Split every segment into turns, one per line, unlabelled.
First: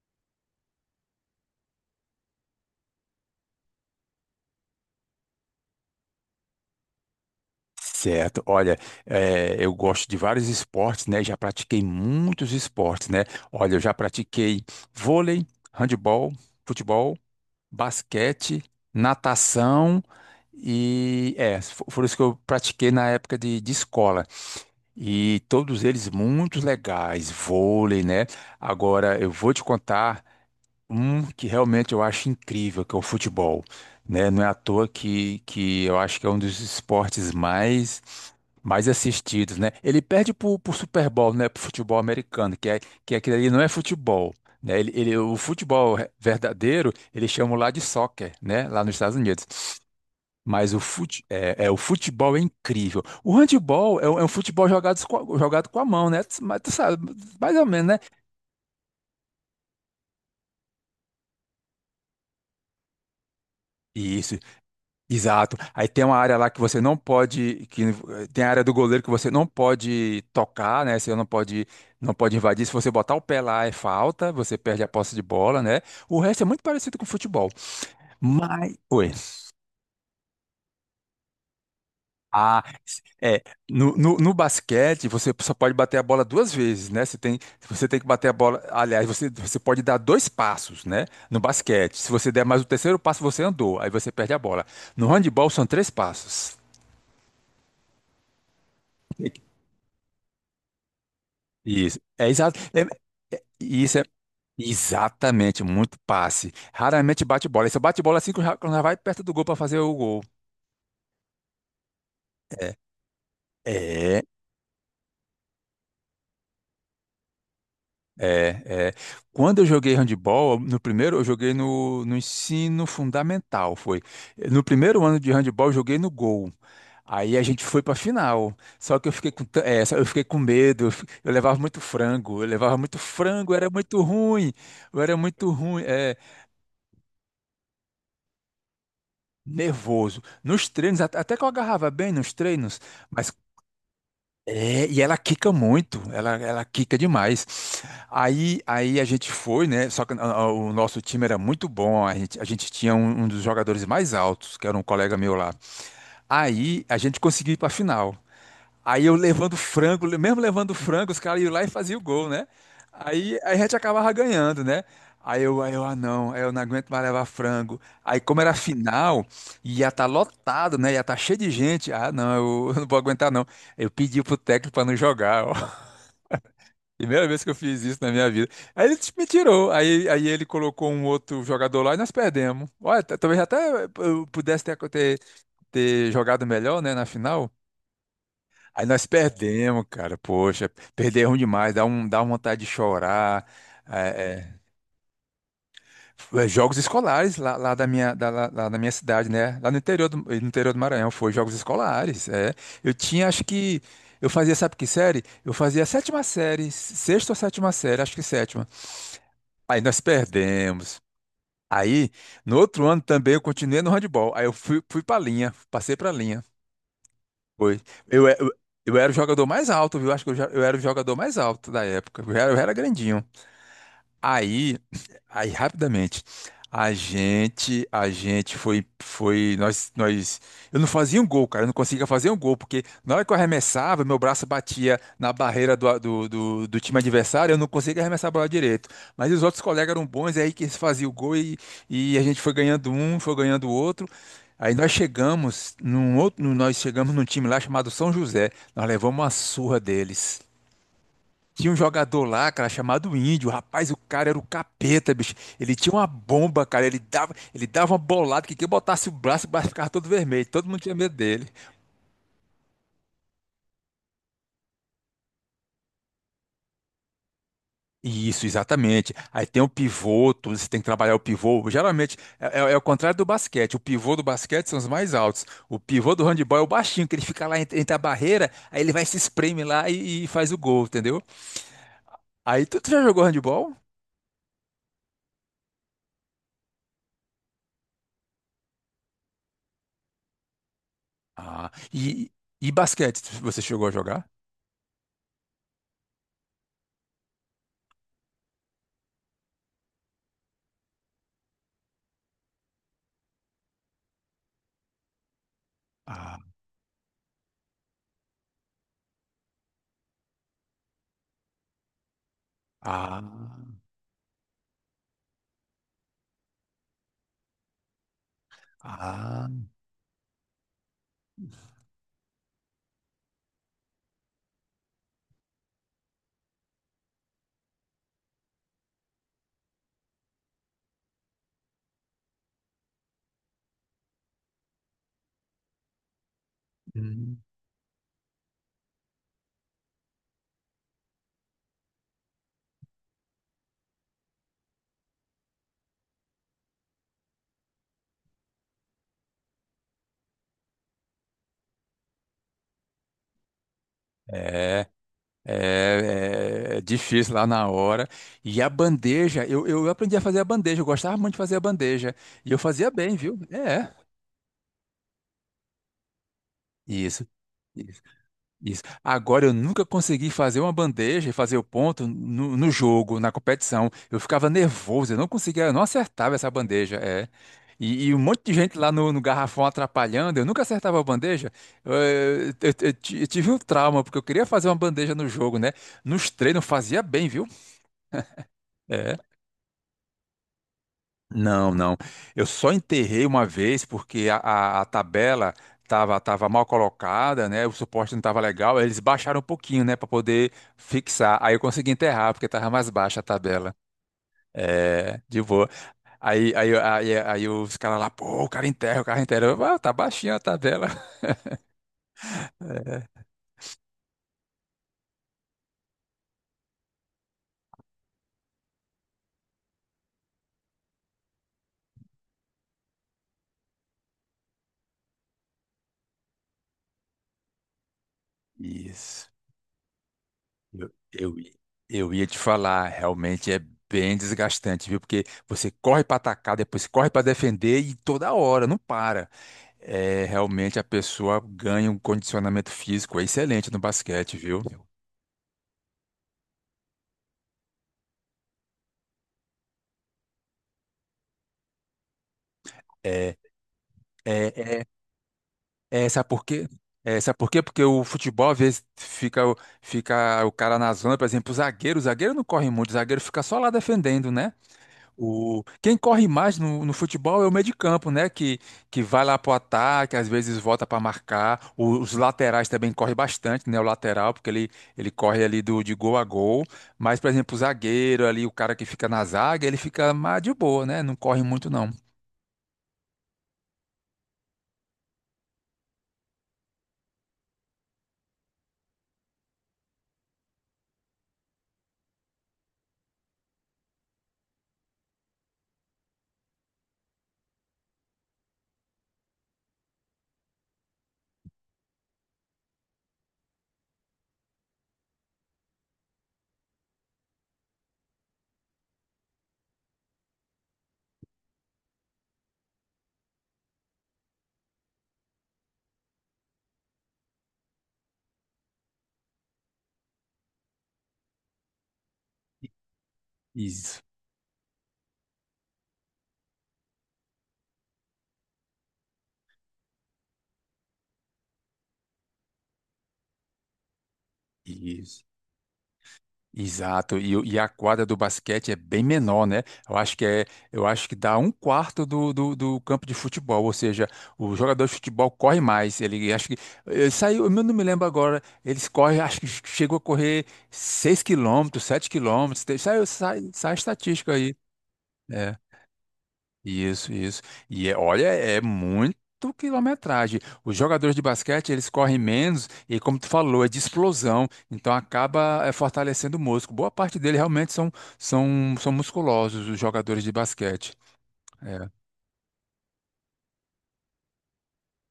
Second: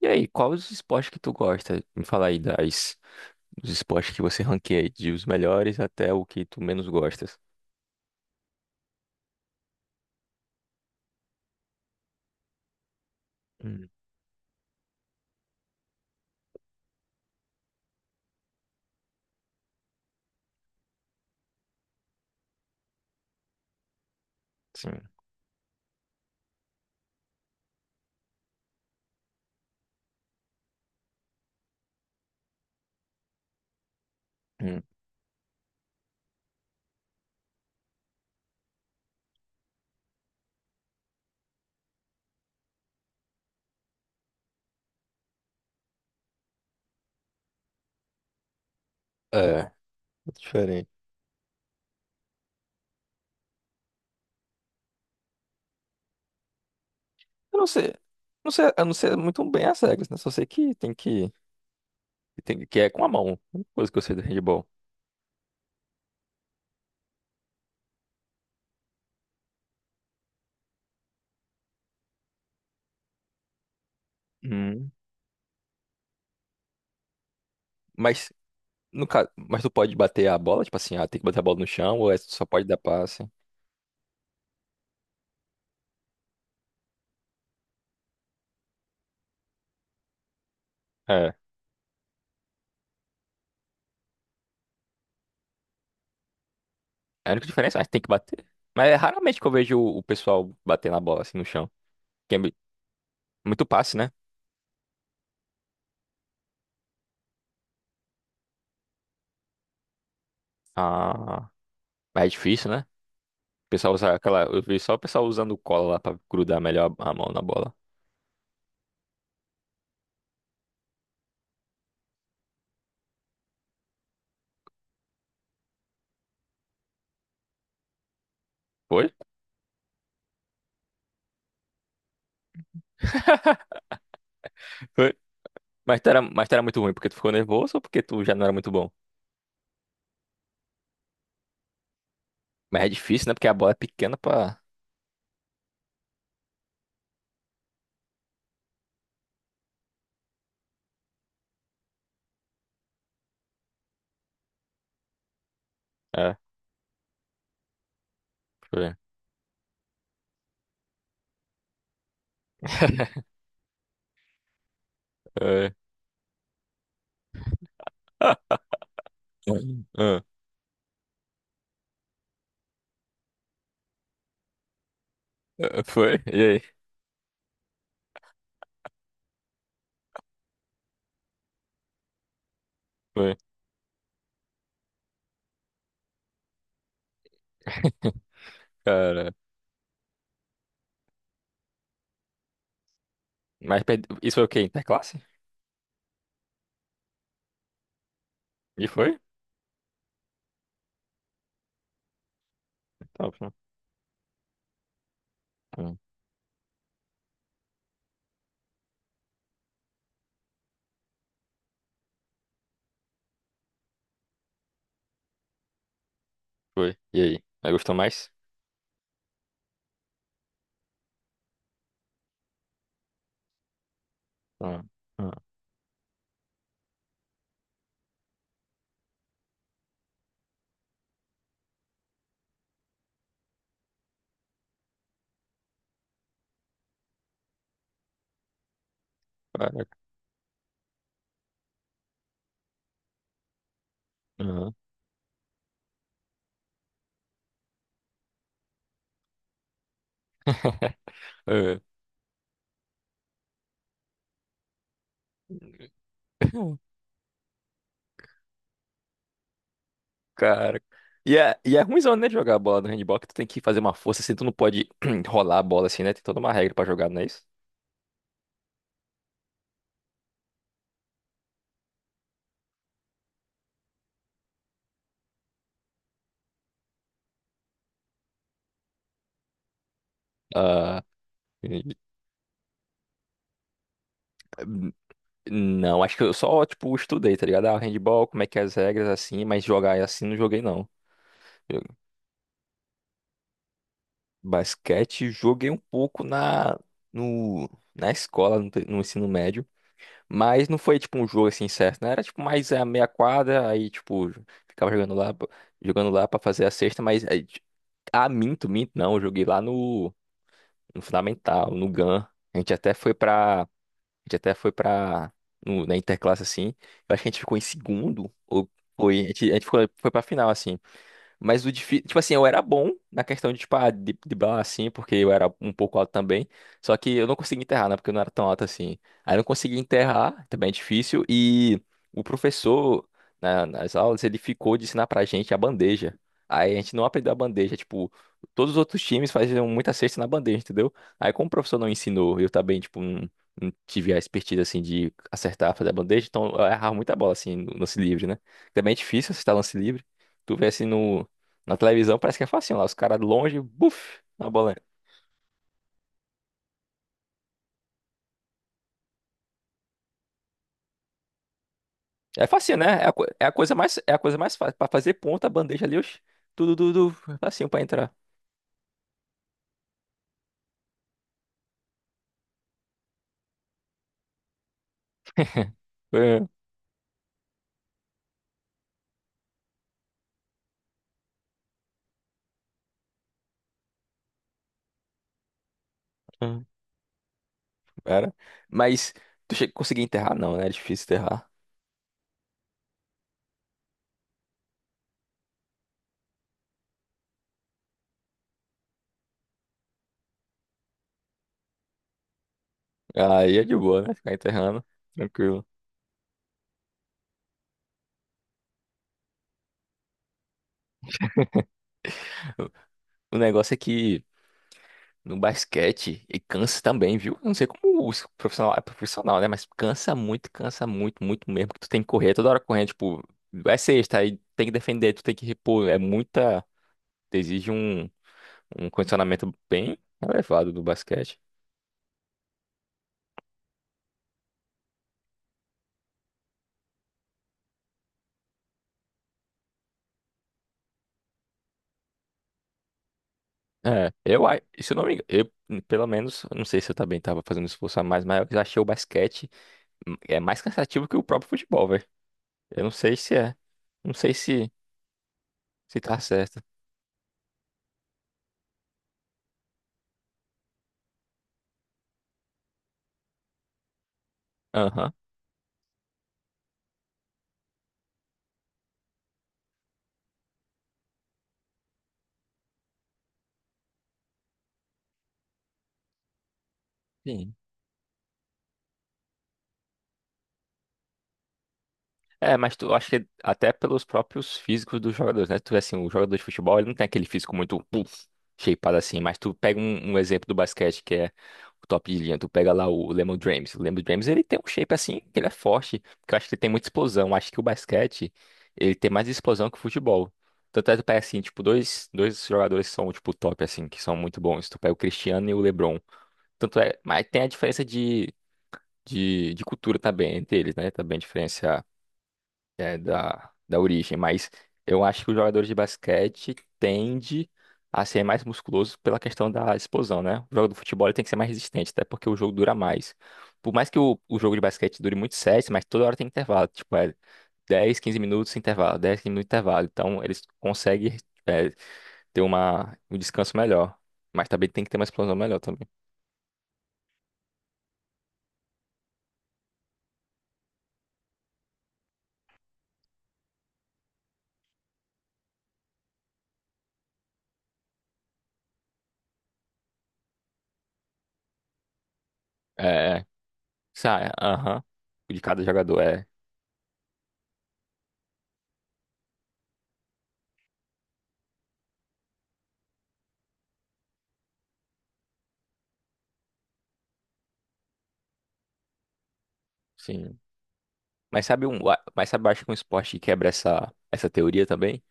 E aí, qual os esportes que tu gosta? Me fala aí dos esportes que você ranqueia, aí, de os melhores até o que tu menos gostas.
Certo, olha, eu gosto de vários esportes, né? Já pratiquei muitos esportes, né? Olha, eu
Hum,
já pratiquei vôlei, handebol, futebol, basquete, natação e foram os que eu pratiquei na época de escola.
sim.
E todos eles muito legais, vôlei, né? Agora eu vou te contar. Um que realmente eu acho incrível, que é o futebol, né? Não é à
Hum.
toa que eu acho que é um dos esportes mais assistidos, né? Ele perde pro Super Bowl, né? Pro futebol americano, que é que aquilo ali não é futebol, né? O futebol verdadeiro, eles chamam lá de soccer, né? Lá nos Estados Unidos.
É,
Mas
diferente.
o futebol é incrível. O handball é um futebol jogado, jogado com a mão, né? Mas tu sabe, mais
Eu não
ou menos,
sei,
né?
não sei, eu não sei muito bem as regras, né? Só sei que é com a mão, a única coisa que eu sei do
Isso.
handball.
Exato. Aí tem uma área lá que você não pode, tem a área do goleiro que você não pode tocar, né? Você não pode invadir. Se você botar o pé lá é falta, você perde a
Hum.
posse de bola, né? O resto é muito parecido com o futebol.
Mas,
Mas,
no
oi.
caso, tu pode bater a bola, tipo assim, tem que bater a bola no chão ou é, só
Ah,
pode dar passe?
é, no basquete você só pode bater a bola duas vezes, né? Você tem que bater a bola, aliás, você pode dar dois passos, né?
É.
No basquete. Se você der mais o terceiro passo, você andou, aí você perde a bola. No handebol são três passos.
É a única diferença, mas tem que bater. Mas é raramente que eu vejo o pessoal bater na bola assim no chão.
Isso, é
Que é mui-
exato.
muito passe,
Isso é
né?
exatamente muito passe. Raramente bate bola. Esse bate bola assim que já, quando já vai perto do gol para fazer o gol.
Ah, mas é difícil, né? O pessoal usa
É,
aquela. Eu vi só o pessoal usando cola lá pra grudar melhor a mão na bola.
é, é. Quando eu joguei handebol, no primeiro eu joguei no ensino fundamental, foi. No primeiro ano de handebol eu joguei no gol. Aí a gente foi pra final. Só que
Foi?
eu fiquei com, tan- é, só- eu fiquei com medo. Eu levava muito frango. Eu levava muito frango, eu era muito ruim. Eu
Foi.
era muito ruim.
Mas tu
É.
era, mas tu era muito ruim porque tu ficou nervoso ou porque tu já não era muito bom?
Nervoso. Nos treinos, até que eu agarrava bem nos treinos,
Mas é difícil,
mas
né? Porque a bola é pequena pra.
e ela quica muito, ela quica demais. Aí a gente foi, né? Só que o nosso time era muito bom, a gente tinha um dos jogadores mais altos, que era um colega meu lá.
É,
Aí a gente conseguiu ir para a final.
foi.
Aí eu levando frango, mesmo levando frango, os caras iam lá e faziam o gol, né? Aí a gente acabava ganhando, né? Aí eu,
É.
aí eu, ah não, aí eu não aguento mais levar frango. Aí
Ah,
como era final, ia estar
ah,
lotado, né? Ia estar cheio de gente. Ah não, eu não vou aguentar não. Eu pedi pro técnico pra não jogar, ó.
ah, foi? E aí?
Primeira vez que eu fiz isso na minha vida. Aí ele me tirou. Aí ele colocou um outro jogador lá e nós perdemos. Olha,
Foi.
talvez até eu pudesse ter jogado melhor, né, na final. Aí nós
Cara.
perdemos, cara. Poxa, perder é demais, dá uma vontade de chorar.
Mas isso foi o
É,
quê? Interclasse?
é. É, jogos escolares lá na
E
minha
foi?
cidade, né? Lá no interior do Maranhão, foi jogos escolares. É. Eu tinha,
Top,
acho
né?
que. Eu fazia, sabe que série? Eu fazia a
Hum.
sétima série, sexta ou sétima série, acho que sétima. Aí nós perdemos. Aí, no outro ano também eu continuei no handball. Aí eu fui pra linha, passei pra linha.
Foi. E aí? Aí
Foi.
gostou
Eu,
mais?
eu, eu era o jogador mais alto, viu? Acho que eu era o jogador mais alto da época. Eu era grandinho. Aí,
Ah, ah,
aí rapidamente, a gente foi, foi, eu não fazia um gol, cara, eu não conseguia fazer um gol, porque na hora que eu arremessava, meu braço batia na barreira do time adversário, eu não conseguia arremessar a bola direito. Mas os outros colegas
caraca.
eram bons, aí que eles faziam o gol e a gente foi ganhando o outro.
Aham.
Aí nós chegamos num time lá chamado São José, nós levamos uma surra deles. Tinha um
É.
jogador lá, cara, chamado Índio. Rapaz, o cara era o capeta, bicho. Ele tinha uma bomba, cara. Ele dava uma bolada que quem botasse o braço ficava todo vermelho. Todo
Cara.
mundo tinha medo
E
dele.
é, e é ruimzão, né, de jogar a bola no handball, que tu tem que fazer uma força, assim, tu não pode rolar a bola, assim, né? Tem toda uma regra pra jogar, não é isso?
Isso, exatamente. Aí tem o pivô, você tem que trabalhar o pivô. Geralmente é o contrário do basquete. O pivô do basquete são os mais altos. O pivô do handebol é o baixinho, que ele fica lá entre a barreira, aí ele vai se espreme lá e faz o gol,
Ah,
entendeu?
e-
Aí tu já jogou handebol?
hum, não, acho que eu só, tipo, estudei, tá ligado? Ah, handball, como é que é as regras, assim, mas jogar assim não joguei, não.
Ah,
Eu-
e basquete, você chegou a jogar?
Basquete, joguei um pouco no, na escola, no ensino médio. Mas não foi tipo um jogo assim certo, né? Era tipo mais a meia quadra, aí tipo, ficava jogando lá
Ah,
para fazer a cesta, mas aí, minto, minto, não, eu joguei lá no Fundamental, no GAN. A gente até foi pra,
ah.
gente até foi pra, na Interclasse assim, eu acho que a gente ficou em segundo, ou foi, a
Ah,
gente, a gente ficou, foi pra final assim. Mas o difícil, tipo assim, eu era bom na questão de, tipo, de bala, assim, porque eu era um pouco alto também. Só que eu não conseguia enterrar, né? Porque eu não era tão alto assim. Aí eu não conseguia enterrar, também é difícil. E o professor, nas aulas, ele ficou de ensinar pra gente a bandeja. Aí a gente não aprendeu a
hum.
bandeja, tipo, todos os outros times faziam muita cesta na bandeja, entendeu? Aí como o professor não ensinou, eu também, tipo, não, não tive a expertise, assim, de acertar, fazer a bandeja, então eu errava muita bola, assim, no lance livre, né? Também é difícil acertar lance livre. Tu vê assim no, na televisão parece que é facinho lá, os caras longe, buf, na bola, entra.
É, é, é difícil lá na hora. E a bandeja, eu aprendi a fazer a bandeja, eu gostava muito de fazer a bandeja.
É
E eu
facinho,
fazia
né? É a,
bem,
co-
viu?
é a coisa
É,
mais, é a coisa mais fácil. Pra fazer ponta, a bandeja ali, oxi, tudo, tudo,
isso.
tudo, facinho pra entrar.
Isso. Agora, eu nunca consegui fazer uma bandeja e fazer o ponto no jogo, na competição. Eu ficava nervoso, eu não conseguia, eu não acertava
É,
essa bandeja. É. E um monte de gente lá no garrafão atrapalhando, eu nunca acertava a bandeja. Eu tive um trauma, porque eu queria fazer uma bandeja no jogo, né? Nos treinos eu
é.
fazia bem, viu?
Era. Mas
É.
tu chega, conseguir enterrar, não, né? É difícil enterrar.
Não, não. Eu só enterrei uma vez porque a tabela estava tava tava mal colocada, né? O suporte não estava legal. Aí eles baixaram um pouquinho, né, para poder fixar. Aí eu consegui enterrar porque estava mais baixa a
Aí é de
tabela.
boa, né? Ficar enterrando,
É, de
tranquilo.
boa. Aí os caras lá, pô, o cara enterra, o cara enterra. Eu, ah, tá baixinha a tabela. É,
O negócio é que no basquete, e cansa também, viu? Eu não sei como os profissional é profissional, né? Mas cansa muito, muito mesmo. Que tu tem que correr toda hora correndo, tipo, é sexta, aí tem que defender, tu tem que repor. É muita. Exige um
isso.
condicionamento bem elevado do
Eu, eu,
basquete.
eu ia te falar, realmente é bem desgastante, viu? Porque você corre para atacar, depois corre para defender e toda hora, não para. É, realmente a pessoa ganha um condicionamento físico excelente no
É,
basquete, viu?
se eu não me engano, eu, pelo menos, eu não sei se eu também tava fazendo um esforço a mais, mas eu achei o basquete é mais cansativo que o próprio futebol, velho. Eu não sei se
É,
é. Não
é,
sei se,
é,
se
é,
tá
sabe por
certo.
quê? É, sabe por quê? Porque o futebol, às vezes, fica o cara na zona, por exemplo, o zagueiro não corre muito, o zagueiro fica só lá defendendo, né?
Aham.
Quem corre mais no futebol é o meio de campo, né? Que vai lá pro ataque, às vezes volta para marcar. Os laterais também correm bastante, né? O lateral, porque ele corre ali de gol a gol. Mas, por exemplo, o zagueiro ali, o cara que fica na zaga, ele fica mais de boa, né? Não corre muito, não.
É, mas tu acho que até pelos próprios físicos dos jogadores, né? Tu vê assim, o jogador de futebol, ele não tem aquele físico muito puff, shapeado assim, mas tu pega um exemplo do basquete que é o top de linha, tu pega lá o Lemon James. O Lemon James, ele tem um shape assim, que ele é forte, que eu acho que ele tem muita explosão. Eu acho que o basquete, ele tem mais explosão que o futebol. Tanto é que tu pega assim, tipo, dois jogadores que são tipo top assim, que são muito bons. Tu pega o Cristiano e o LeBron. Tanto é, mas tem a diferença de, de cultura também entre eles, né? Também a diferença é, da origem, mas eu acho que os jogadores de basquete tendem a ser mais musculosos pela questão da explosão, né? O jogo do futebol ele tem que ser mais resistente, até porque o jogo dura mais. Por mais que
Isso,
o jogo de basquete dure muitos sets, mas toda hora tem intervalo, tipo, é 10, 15 minutos intervalo, 10 15 minutos intervalo. Então eles conseguem é, ter um descanso melhor, mas também tem que ter uma
isso.
explosão melhor também.
Exato, e a quadra do basquete é bem menor, né? Eu acho que dá um quarto do campo de futebol, ou seja, o jogador de futebol corre mais. Ele acho que ele saiu, eu não me lembro agora, eles correm, acho que chegou a correr 6 quilômetros, 7 quilômetros,
É,
sai,
é.
sai, sai a estatística aí.
Aham, de
É.
cada jogador, é,
Isso, isso. E olha, é muito quilometragem. Os jogadores de basquete, eles correm menos e, como tu falou, é de explosão, então acaba fortalecendo o músculo. Boa parte dele realmente são musculosos, os jogadores de
sim.
basquete.
Mas sabe um,
É,
mas sabe, eu acho que um esporte que quebra essa teoria também?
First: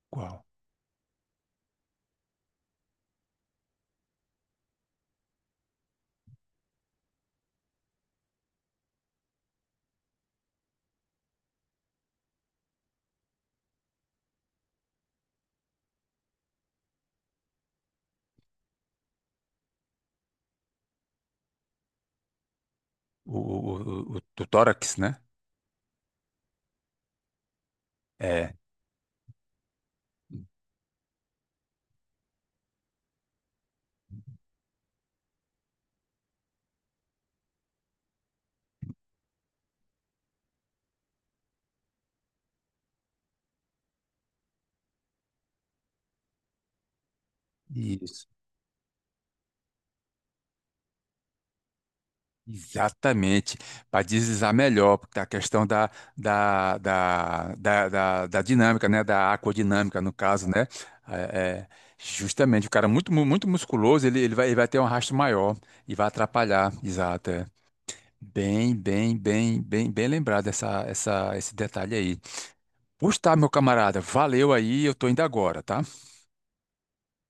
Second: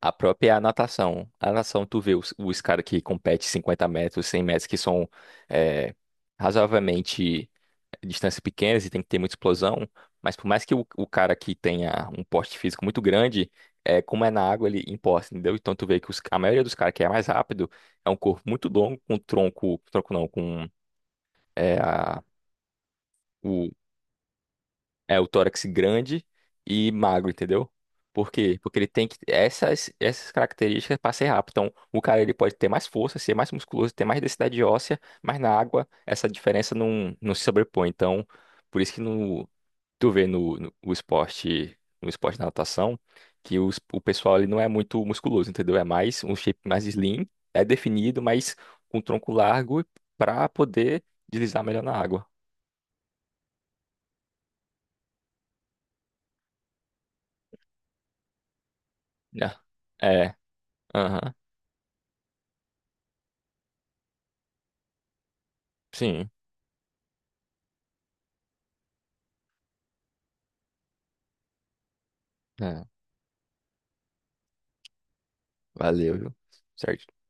A
qual?
própria natação. A natação, tu vê os caras que competem 50 metros, 100 metros, que são é, razoavelmente distâncias pequenas e tem que ter muita explosão, mas por mais que o cara que tenha um porte físico muito grande, como é na água, ele imposta, entendeu? Então tu vê que a maioria dos caras que é mais rápido é um corpo muito longo, com tronco, tronco não. É, a,
O, o, o tórax,
É
né?
o tórax grande e magro, entendeu? Por
É.
quê? Porque ele tem que essas características para ser rápido. Então, o cara ele pode ter mais força, ser mais musculoso, ter mais densidade óssea, mas na água essa diferença não, não se sobrepõe. Então, por isso que tu vê no esporte da natação, que o pessoal ele não é muito musculoso, entendeu? É mais um shape mais slim, é definido,
Isso.
mas com tronco largo para poder deslizar melhor na água.
Exatamente, para deslizar melhor, porque a questão da dinâmica, né? Da
Né?
aquodinâmica, no
É.
caso, né?
Aham.
É, é, justamente, o cara muito musculoso, ele vai ter um arrasto maior e vai
Sim.
atrapalhar. Exato, é. Bem lembrado esse detalhe aí.
É.
Pois tá, meu camarada, valeu aí, eu tô indo agora, tá?
Valeu, viu? Certinho.